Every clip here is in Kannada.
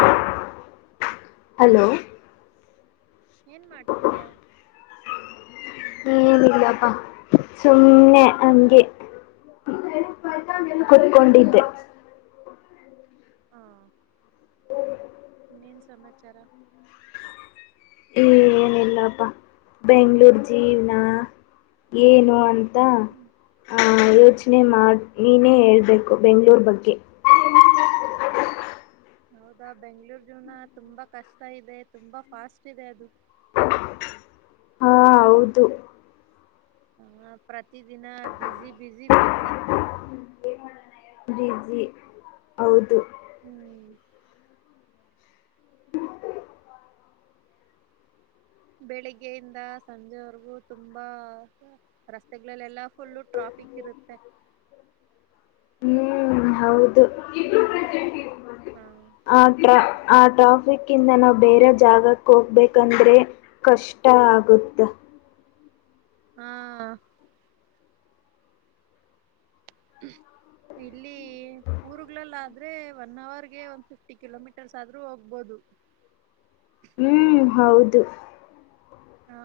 ಹಲೋ ಹಲೋ ಏನ್ ಮಾಡ್ತಿದ್ಯಾ ಏನಿಲ್ಲಪ್ಪ ಸುಮ್ಮ್ನೆ ಅಗೆ ಕುತ್ಕೊಂಡಿದ್ದೆ ಹಾ ಇನ್ನೇನು ಸಮಾಚಾರ ಏನಿಲ್ಲಪ್ಪ ಬೆಂಗ್ಳೂರು ಜೀವನ ಏನು ಅಂತ ಹ್ಮ್ ಅಂತ ಯೋಚನೆ ಹ್ಮ್ ಮಾಡಿ ನೀನೇ ಹೇಳ್ಬೇಕು ಬೆಂ್ಗಳೂರ್ ಬಗ್ಗೆ ಹೌದಾ ಬೆಂಗ್ಳೂರ್ ಜವನ ತುಂಬಾ ಕಷ್ಟ ಇದೆ ತುಂಬಾ ಫಾಸ್ಟ್ ಇದೆ ಅದು ಹಾ ಹೌದು ಹ ಪ್ರತಿಿದಿನ ಬಿಝಿ ಬಿಿಸಿಿ ಬಿಿಸಿಿ ಬಜಿ ಹೌದು ಹ್ಮ್ ಬೆಳಿಗ್ಗೆಯಿಂದ ಸಂಜೆವರೆಗೂ ತುಂಬಾ ರಸ್ತೆಗಳಲ್ಲೆಲ್ಲಾ ಫುಲ್ ಟ್ರಾಫಿ ತಪ್ಪಿಕ್ರತ್ತ ಹ್ಮ್ ಹೌದು ಹ ಆಥ ಆ ಟ್ರಾಫಿಕ್ ಇಿಂದ ನಾವು ಬೇರೆ ಜಾಗಕ್ಕೆ ಹೋಗ್ಬೇಕಂದ್ರೆ ಕಷ್ಟ ಆಗುತ್ತ ಹ್ಮ ಹ್ಮ ಇಲ್ಲಿ ಊರ್ಗಳಲ್ಲ ಆದ್ರೆ ಒನ್ ಅವರ್ಗೆ ಒಂದ್ ಫಿಫ್ಟಿ ಕಿಲೋಮೀಟರ್ಸ್ ಆದ್ರೂ ಹೋಗ್ಬೋದು ಹ್ಮ್ ಹೌದು ಹಾ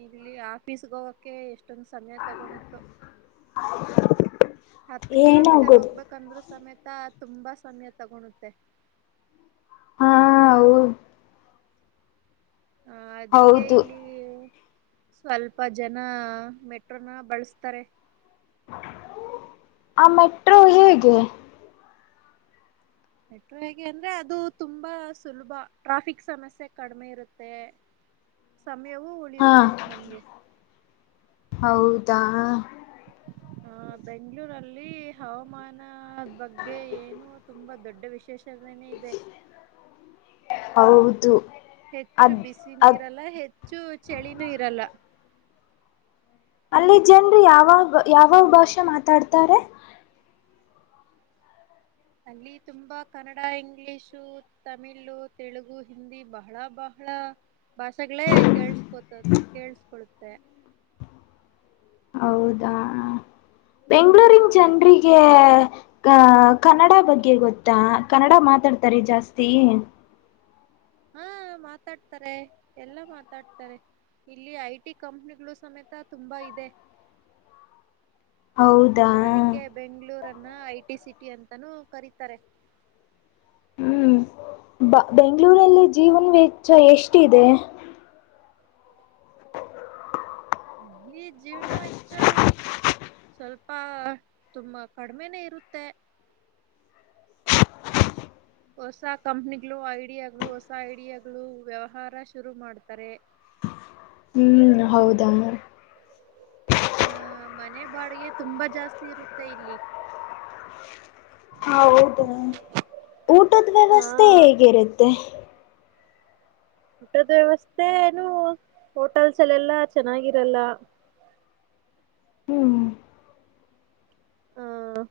ಇಲ್ಲಿ ಆಫೀಸ್ಗೆ ಹೋಗಕ ಎಷ್ಟೊಂದು ಸಮಯ ತಗಳತ್ತು ಹತ್ತು ಏನೋ ಕಿಲೋಮೀಟರ್ ಗೊತ್ತ ಹೋಗ್ಬೇಕಂದ್ರರು ಸಮೇತ ತ್ತಾ ತುಂಬಾ ಸಮಯ ತಗೊಳ್ಳುತ್ತೆ ಹಾ ಹೌದು ಹ ಅದಕ್ಕೆ ಹೌದು ಇಲ್ಲಿ ಸ್ವಲ್ಪ ಜನ ಮೆಟ್ರೋನ ಬಳಸ್ತಾರೆ ಆ ಮೆಟ್ರೋ ಹೇಗೆ ಮೆಟ್ರೋ ಹೇಗೆ ಅಂದ್ರೆ ಅದು ತುಂಬಾ ಸುಲಭ ಟ್ರಾಫಿಕ್ ಸಮಸ್ಯೆ ಕಡಿಮೆ ಇರುತ್ತೆ ಸಮಯವೂ ಹಾ ಉಳಿಯುತ್ತೆ ನಮ್ಗೆ ಹೌದಾ ಹ ಬೆಂಗಳೂರಲ್ಲಿ ಅವಮಾನ ಬಗ್ಗೆ ಏನು ತುಂಬಾ ದೊಡ್ಡ ವಿಶೇಷನ ಇದೆ ಹೌದು ಹೆಚ್ಚು ಅದ್ ಬಿಸಿನು ಅದ್ ಇರಲ್ಲ ಹೆಚ್ಚು ಚಳಿನೂ ಇರಲ್ಲ ಅಲ್ಲಿ ಜನ್ರು ಯಾವಾಗ ಯಾವ ಭಾಷೆ ಮಾತಾಡ್ತಾರೆ [unintelligible] ಅಲ್ಲಿ ತುಂಬಾ ಕನ್ನಡ ಇಂಗ್ಲಿಷು ತಮಿಳ ತೆಲುಗು ಹಿಂದಿ ಬಹಳ ಬಹ ಬಳ ಭಾಷೆಗಳೇ ಕೇಳ್ಸ್ಕೋತ ಕೇೇಳಸ್ಕೊೊಳ್ಳುತ್ತೆ ಹೌದಾ ಆ ಬೆಂಗಳೂರಿನ ಜನರಿಗೆ ಅ ಕನ್ನಡ ಬಗ್ಗೆ ಗೊತ್ತಾ ಕನ್ನಡ ಮಾತಾಡ್ತಾರೆ ಜಾಸ್ತಿ ಹಾ ಮಾತಾಡ್ತಾರೆ ಎಲ್ಲಾ ಮಾತಾಡ್ತಾರೆ ಇಲ್ಲಿ ಐ ಟಿ ಕಂಪನಿಗಳು ಸಮೇತ ತುಂಬಾ ಇದೆ ಹೌದಾ ಅದಕ್ಕೆ ಬೆಂಗಳೂರನ್ನ ಐ ಟಿ ಸಿಟ ಅಂತಾನೂ ಕರೀತಾರೆ ಹ್ಮ್ ಬ ಬೆಂಗ್ಗಳೂರಲ್ಲಿ ಜೀವನ ವೆಚ್ಚ ಎಷ್ಟಿದೆ ಈ ಜೀವನ ವಚ್ಚ ಸ್ವಲ್ಪ ತುಂಬಾ ಕಡಿಮೆನೇ ಇರುತ್ತೆ ಹೊಸ ಕಂಪನಿಗಳು ಐಡಿಯಾಗಳು ಹೊಸ ಐಡಿಯಾಗಳು ವ್ಯವಹಾರ ಶುರು ಮಾಡ್ತಾರೆ [unintelligible] ಹ್ಮ್ ಹೌದಮ್ಮ ಹಹ ಮನೆ ಬಾಡಿಗೆ ತುಂಬಾ ಜಾಸ್ತಿ ಇರುತ್ತೆ ಇಲ್ಲಿ ಹೌದ ಊಟದ ಹಾ ವ್ಯವಸ್ಥೆ ಹೇಗಿರುತ್ತೆ ಊಟದ ವ್ಯವಸ್ಥೆನು ಹೋಟೆಲ್ಸ್ ಅಲ್ಲೆಲ್ಲಾ ಚೆನ್ನಾಗಿರಲ್ಲ ಹ್ಮ್ ಹ್ಮ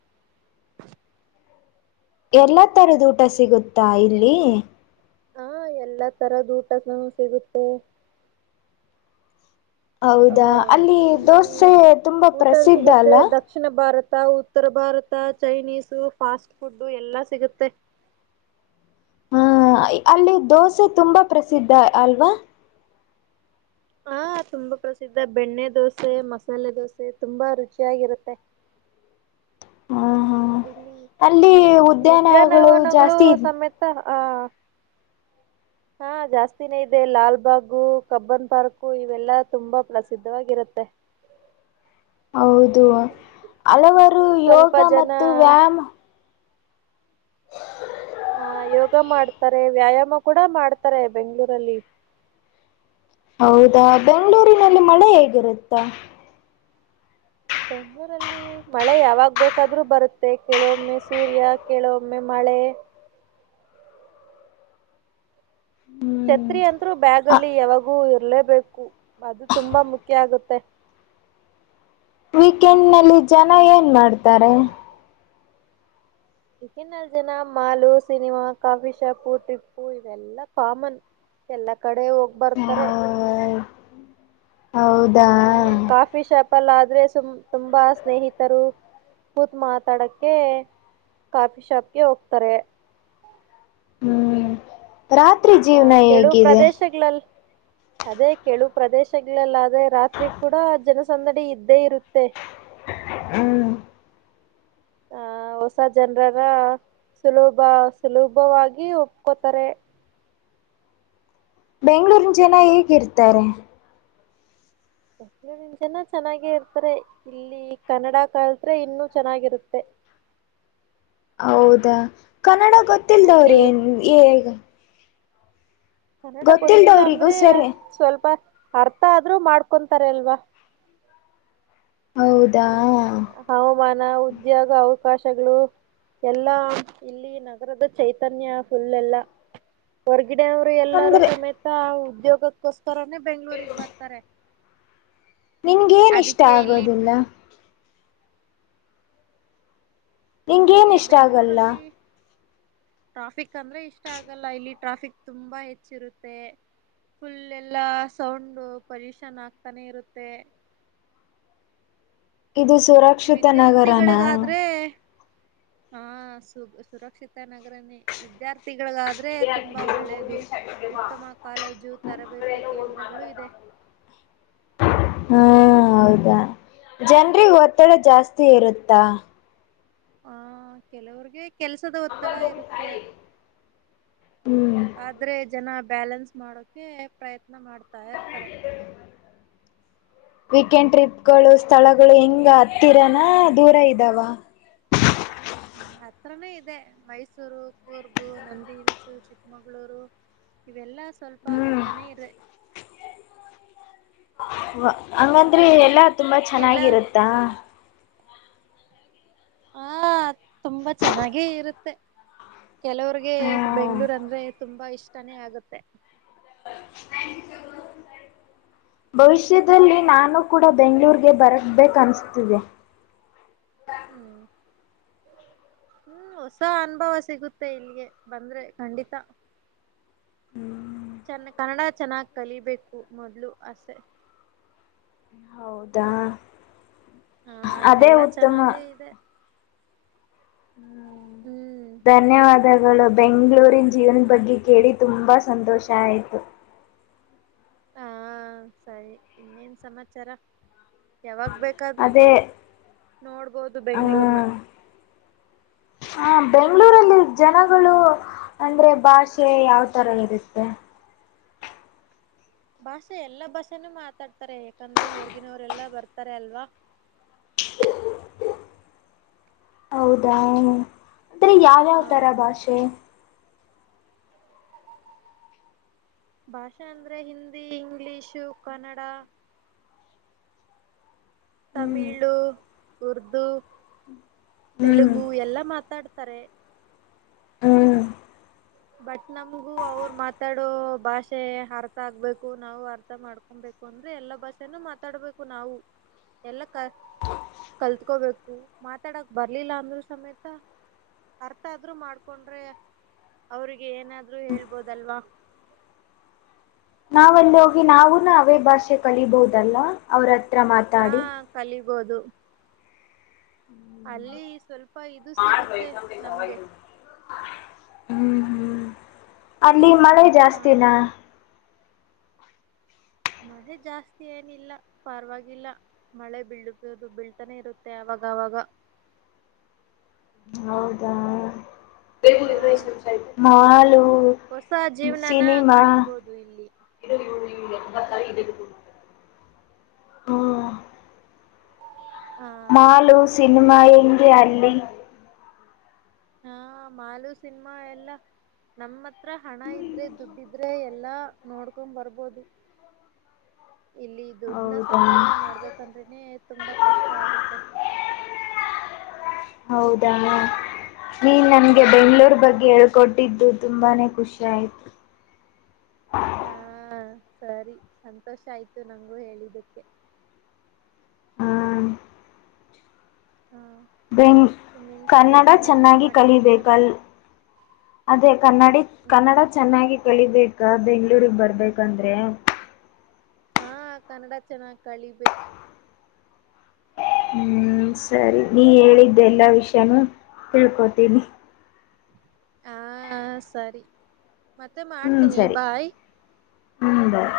ಎಲ್ಲ ತರದ ಊಟ ಸಿಗುತ್ತಾ ಇಲ್ಲಿ ಹಾ ಎಲ್ಲಾ ತರದ ಊಟ ನವು ಸಿಗುತ್ತೆ ಅವ ಹೌದಾ ಅಲ್ಲಿ ಇಲ್ಲಿ ದೋಸೆ ತುಂಬಾ ಊಟನು ಪ್ರಸಿದ್ಧ ಸಿಗುತ್ತೆ ಅಲ್ಲ ದಕ್ಷಿಣ ಭಾರತ ಉತ್ತರ ಭಾರತ ಚೈನೀಸು ಫಾಸ್ಟ್ ಫುಡ್ಡು ಎಲ್ಲಾ ಸಿಗುತ್ತೆ ಹ್ಮ ಅಲ್ಲಿ ದೋಸೆ ತುಂಬಾ ಪ್ರಸಿದ್ಧ ಅಲ್ವಾ ಹಾ ತುಂಬಾ ಪ್ರಸಿದ್ಧ ಬೆಣ್ಣೆ ದೋಸೆ ಮಸಾಲೆ ದೋಸೆ ತುಂಬಾ ರುಚಿಯಾಗಿರುತ್ತೆ [unintelligible] ಹ ಹಾ ಇಲ್ಲಿ ಅಲ್ಲಿ ಉದ್ಯಾನಗಳು ಉದ್ಯಾನವನಗಳು ಜಾಸ್ತಿ ಇದ್ ಸಮೇತ [unintelligible] ಹಾ ಜಾಸ್ತಿನೇ ಇದೆ ಲಾಲ್ಬಾಗು ಕಬ್ಬನ್ ಪಾರ್ಕು ಇವೆಲ್ಲಾ ತುಂಬಾ ಪ್ರಸಿದ್ಧವಾಗಿರುತ್ತೆ [unintelligible] ಹೌದು ಹಲವರುು ಸ್ವಲ್ಪ ಯೋಗ ಜನ ಮತ್ತು ವ್ಯಾಮ್ ಹ ಹ ಯೋಗ ಮಾಡ್ತಾರೆ ವ್ಯಾಯಾಮ ಕೂಡ ಮಾಡ್ತಾರೆ ಬೆಂಗ್ಳೂರಲ್ಲಿ [unintelligible] ಹೌದಾ ಬೆಂಗಳೂರಿನಲ್ಲಿ ಮಳೆ ಹೇಗಿರುತ್ತೆ ಬೆಂಗ್ಗಳೂರಲ್ಲಿ ಮಳೆ ಯಾವಾಗ್ ಬೇಕಾದ್ರರು ಬರುತ್ತೆ ಕೆಲವೊಮ್ಮೆ ಸೂರ್ಯ ಕೆಲವೊಮ್ಮೆ ಮಳೆ ಹೇ ಹ್ಮ್ ಛತ್ರಿ ಅಂದ್ರು ಬ್ಯಾಗಲ್ಲಿ ಯಾವಾಗೂ ಇರ್ಲೇಬೇಕು ಅದು ತುಂಬಾ ಮುಖ್ಯ ಆಗುತ್ತೆ [inaudible] ವೀಕೆಂಡ್ನಲ್ಲಿ ಜನ ಏನ್ ಮಾಡ್ತಾರೆ ಈಗನ್ಲ್ ಜನ ಮಾಲು ಸಿನಿಮಾ ಕಾಫಿ ಶಾಪು ಟಿಪ್ಪು ಇವೆಲ್ಲಾ ಕಾಮನ್ ಎಲ್ಲಾ ಕಡೆ ಹೋಗ್ ಬರ್ತಾರೆ ಹ ಹೌದಾ ತಪ್ಪಲ್ಲ ಆದ್ರೆ ಸುಮ್ ತುಂಬಾ ಸ್ನೇಹಿತರು ಕೂತ್ ಮಾತಾಡಕ್ಕೆ ಕಾಫಿ ಶಾಪ್ಗೆ ಹೋಗ್ತಾರೆ ಹ್ಮ್ ರಾತ್ರಿ ಹ ಜೀವನ ಕೆಳು ಹೇಗಿದೆ ಪ್ರದೇಶಲ್ ಅದೇ ಕೆಳು ಪ್ರದೇಶಗಳಲ್ಲಾದ್ರೆ ರಾತ್ರಿ ಕೂಡ ಜನಸಂದಡಿ ಇದ್ದೇ ಇರುತ್ತೆ ಹ್ಮ್ ಹ ಹೊಸ ಜನರಾರ ಸುಲಭ ಸುಲಭವಾಗಿ ಒಪ್ಕೋತಾರೆ ಬೆಂಗ್ಳೂರಿನ ಜನ ಹೇಗಿರ್ತಾರೆ ಎೂರಿ ಜನ ಚೆನ್ನಾಗೆ ಇರ್ತಾರೆ ಇಲ್ಲಿ ಕನ್ನಡ ಕಲ್ದ್ರೆ ಇನ್ನುೂ ಚೆನ್ನಾಗಿರುತ್ತೆ [inaudible] ಹೌದಾ ಕನ್ನಡ ಆ ಗೊತ್ತಿಲ್ದವ್ರು ಇಲ್ಲಿ ಏನು ಎನ್. ಕನ್ನಡ ಗೊತ್ತಿಲ್ಲ ಗೊತ್ತಿಲ್ದವ್ರಿಗೂ ಅಂದ್ರೆ ಸರಿ ಸ್ವಲ್ಪ, ಅರ್ಥ ಆದ್ರೂ ಮಾಡ್ಕೊಂತಾರೆ ಅಲ್ವಾ. ಹೌದು ಹವಾಮಾನ ಉದ್ಯೋಗ ಅವು. ಅವಕಾಶಗಳು ಎಲ್ಲಾ ಇಲ್ಲಿ ನಗರದ ಚೈತನ್ಯ ಫುಲ್ ಎಲ್ಲ ವರ್ಗ ಗಿಡವರು ಎಲ್ಲರೂ ಅಂದ್ರೆ ಸಮೇತ ಉದ್ಯೋಗಕ್ಕೋಸ್ಕರನೇ ಬೆಂಗಳೂರಿಗೆ ಬರ್ತಾರೆ. ನಿನ್ಗೇನ್ ಇಷ್ಟ ಅದಕ್ಕೆ ಇಲ್ಲಿ ಆಗೋದಿಲ್ಲ. ನಿಂಗ್ ಏನ್ ನಂಗೆ ಇಷ್ಟ ಆಗಲ್ಲ. ಬೆಂಗ್ಳೂರಲ್ಲಿ ಟ್ರಾಫಿಕ್ ಅಂದ್ರೆ ಇಷ್ಟ ಆಗಲ್ಲ ಇಲ್ಲಿ ಟ್ರಾಫಿಕ್ ತುಂಬಾ ಹೆಚ್ಚಿರುತ್ತೆ. ಫುಲ್ ಎಲ್ಲಾ ಸೌಂಡ್ ಪೊಲ್ಲ್ಯೂಷನ್ ಆಗ್ತಾನೆ ಇರುತ್ತೆ. ಇದು ಸುರಕ್ಷಿತ ನಗರನಾ. ವಿದ್ಯಾರ್ಥಿಗಳಿಗಾದ್ರೆ ಹಾ ಸು ಸುರಕ್ಷಿತ ನಗರ ವಿದ್ಯಾರ್ಥಿ ತಿಗಳಲ್ಲಾದ್ರೆ ತುಂಬಾ ಒಳ್ಳೇದು ಉತ್ತಮ ಕಾಲೇಜು ತರಬೇತಿ ಕೇಂದ್ರಗಳು ಇದೆ. [inaudible] ಹಾ ಹೌದಾ ಜನರಿಗೆ ಒತ್ತಡ ಜಾಸ್ತಿ ಇರುತ್ತಾ. ಹ ಕೆಲವರಿಗೆ, ಕೆಲಸದ ಒತ್ತಡ ಇರುತ್ತೆ ಹ್ಮ್ ಆದ್ರೆ ಜನ, ಬ್ಯಾಲೆನ್ಸ್ ಮಾಡೋಕೆ ಪ್ರಯತ್ನ ಮಾಡ್ತಾ ಇರ್ತಾರೆ. ವೀಕೆಂಡ್ ಟ್ರಿಪ್ ಗಳು ಸ್ಥಳಗಳು ಹೆಂಗ ಹತ್ತಿರನಾ ದೂರ ಇದಾವ. [inaudible] ಹತ್ರನೇ ಇದೆ ಮೈಸೂರು, ಕೂರ್ಗು, ನಂದಿ ಹಿಲ್ಸ್, ಚಿಕ್ಕಮಗಳೂರು. ಇವೆಲ್ಲ ಸ್ವಲ್ಪ ಹ್ಮ್ ಹತ್ತನೇ ಇರೇ ಹಂಗಂದ್ರೆ ಎಲ್ಲಾ ತುಂಬಾ ಕೆಲ ಚೆನ್ನಾಗಿರುತ್ತಾ. ಹ ತುಂಬಾ ಚೆನ್ನಾಗೇ ಇರುತ್ತೆ. ಕೆಲವರಿಗೆ ಹ್ಮ್ ಬೆಂಗಳೂರು ಅಂದ್ರೆ ತುಂಬಾ ಇಷ್ಟಾನೇ ಆಗುತ್ತೆ. [inaudible] ಭವಿಷ್ಯದಲ್ಲಿ ನಾನು ಕೂಡ ಬೆಂಗಳೂರಿಗೆ ಬರಬೇಕು ಅನಿಸ್ತಿದೆ. ಹ್ಮ್ ಹ್ಮ್ ಹೊಸ ಅನುಭವ ಸಿಗುತ್ತೆ ಇಲ್ಲಿಗೆ ಬಂದ್ರೆ ಖಂಡಿತ. ಹ್ಮ್ ಚನ್ನ ಕನ್ನಡ, ಚೆನ್ನಾಗಿ ಕಲಿಬೇಕು ಮೊದ್ಲು ಆಸೆ. ಹೌದಾ ಹಾ ಇಲ್ಲೆ ಅದೇ ಎಲ್ಲಾ ಉತ್ತಮ ಚೆನ್ನಾಗೆ ಇದೆ. ಹ್ಮ ಹ್ಮ್ ಧನ್ಯವಾದಗಳು ಬೆಂಗ್ಗಳೂರಿನ ಜೀವನ್ ಬಗ್ಗೆ ಕೇಳಿ ತುಂಬ ಸಂತೋಷ ಆಯಿತು. ಹಾ ಸರಿ ಇನ್ನೇನ್ ಸಮಾಚಾರ. ಯಾವಾಗ ಬೇಕಾದ್ರು ಬಾ ಅದೇ ನೋಡ್ಬೋದು ಬೆಂಗಳೂರಿನ. ಹಾ ಬೆಂಗಳೂರಲ್ಲಿ ಜನಗಳು, ಅಂದ್ರೆ ಭಾಷೆ ಯಾವ್ ತರ ಇರುತ್ತೆ. ಭಾಷೆ ಎಲ್ಲಾ ಭಾಷೆನೂ ಮಾತಾಡ್ತಾರೆ ಯಾಕಂದ್ರೆ ಹೊರಗಿನವರೆಲ್ಲ ಬರ್ತಾರೆ ಅಲ್ವಾ [unintelligible] ಹೌದಾ ಅಂದ್ರರೆ ಯಾವ್ಯಾವ ಆ ತರ ಭಾಷೆ. ಭಾಷೆ ಅಂದ್ರೆ ಹಿಂದಿ ಇಂಗ್ಲಿಷು ಕನ್ನಡ. ಹ್ಮ್ ತಮಿಳು ಉರ್ದು ಹ್ಮ್ ತೆಲುಗು ಎಲ್ಲಾ ಮಾತಾಡ್ ತರೆ ಹ್ಮ್ ಬಟ್ ನಮಗು ಅವ್ರ ಮಾತಾಡೋ ಭಾಷೆ ಅರ್ಥ ಆಗ್ಬೇಕು ನಾವು ಅರ್ಥ ಮಾಡ್ಕೊಬೇಕು ಅಂದ್ರೆ ಎಲ್ಲಾ ಬಸ್ಸನ್ನು ಮಾತಾಡ್ಬೇಕು ನಾವು ಎಲ್ಲ ಕ ಕಲ್ತ್ಕೋಬೇಕು ಮಾತಾಡಕ್ ಬರ್ಲಿಲ್ಲ ಅಂದ್ರು ಸಮೇತ ಅರ್ಥ ಆದ್ರರು ಮಾಡ್ಕೊಂಡ್ರೆ ಅವ್ರಿಗೆ ಏನಾದ್ರರು ಹೇಳ್ಬೋದಲ್ವಾ ನಾವಲ್ಲಿ ಹೋಗಿ ನಾವುೂನು ಅವೇ ಭಾಷೆ ಕಲಿೀಬಹುದಲ್ಲ ಅವ್ರತ್ರ ಮಾತಾಡಿ ಆಗೋದು ಅಲ್ಲಿ ಸ್ವಲ್ಪ ಇದು ಸಿಗುತ್ತೆ ನಮ್ಗೆ ಹ್ಮ್ ಹ್ಮ್ ಅಲ್ಲಿ ಮಳೆ ಆ ಜಾಸ್ತಿನ ಮಳೆ ಜಾಸ್ತಿ ಏನಿಲ್ಲ ಪಾರವಾಗಿಲ್ಲ ಮಳೆ ಬೀಳ್ುದು ಬಳ್ತಾನೆ ಇರುತ್ತೆ ಅವಾಗ ಾವಾಗ [inaudible] ಹೌದಾ ಬೆ ಆ ಮಾಲು ಹೊಸ ಜೀವನನ ಸಿನಿಮಾ ಕಳಿಬೋದು ಇಲ್ಲಿ ಇತ ಇದಕ್ಕೆ ಹ್ಮ [inaudible] ಆ ಮಾಲು ಸಿನಿಮ ಎಂಂಗಗೆ ಅಲ್ಲಿ ಹಾ ಮಾಲು ಸಿನ್ಮಾ ಎಲ್ಲಾ ನಮ್ಮ ಹತ್ರ ಹಣ ಇದ್ರೆ ದುಡ್ಡಿದ್ರೆ ಎಲ್ಲಾ ನೋಡ್ಕೊಂಡ್ ಬರ್ಬೋದು ಇಲ್ಲಿ ದುಡ್ನ ಹೌದಾ ಸಂಪಾದನೆ ಮಾಡ್ಬೇಕು ಬಂದ್ರನೇ ತುಂಬಾ ಕಷ್ಟ ಆಗುತ್ತೆ ಹೌದಣ್ಣ ನೀನ್ ಹ ನನ್ಗೆ ಬೆಂಗ್ಳೂರ್ ಬಗ್ಗೆ ಹೇಳ್ಕೊಟ್ ಬಿಟ್ಟಿದ್ದು ತುಂಬಾನೇ ಖುಷಿ ಆಾಯ್ತು ಹಾ ಸರಿ ಸಂತೋಷ ಆಯ್ತು ನಂಗಂಗೂ ಹೇಳಿದ್ದಕ್ಕೆ ಹಾ ಹಾ ಬೆಂಗ ಇನ್ನೇನ್ ಕನ್ನಡ ಸಮಾಚಾರ ಏನ್ ಚೆನ್ನಾಗಿ ಮಾಡ್ತಿದ್ದೀರಾ ಕಲಿೀಬೇಕಲ್ ಅದೇ ಕನ್ನಡಿ ಕನ್ನಡ ಹ್ಮ್ ಚೆನ್ನಾಗಿ ಕಲಿಬೇಕ್ ಅ ಬೆಂಗಗಳೂಗ್ ಬರ್ಬೇಕಂದ್ರೆ ಹಾ ಕನ್ನಡ ಚೆನ್ನಾಗಾಗಿ ಕಳಿಬೇಕು ಹ್ಮ್ ಸರಿ ನೀ ಹೇಳಿದ್ದೆ ಎಲ್ಲಾ ವಿಷಯಾನೂ ತಿಳ್ಕೋತೀನಿ ಹಾ ಸರಿ ಮತ್ತೆ ಹ್ಮ್ ಮಾಡ್ತೀನಿ ಸರಿ ಬಾಯ್ ಹ್ಮ್ ಬಾಯ್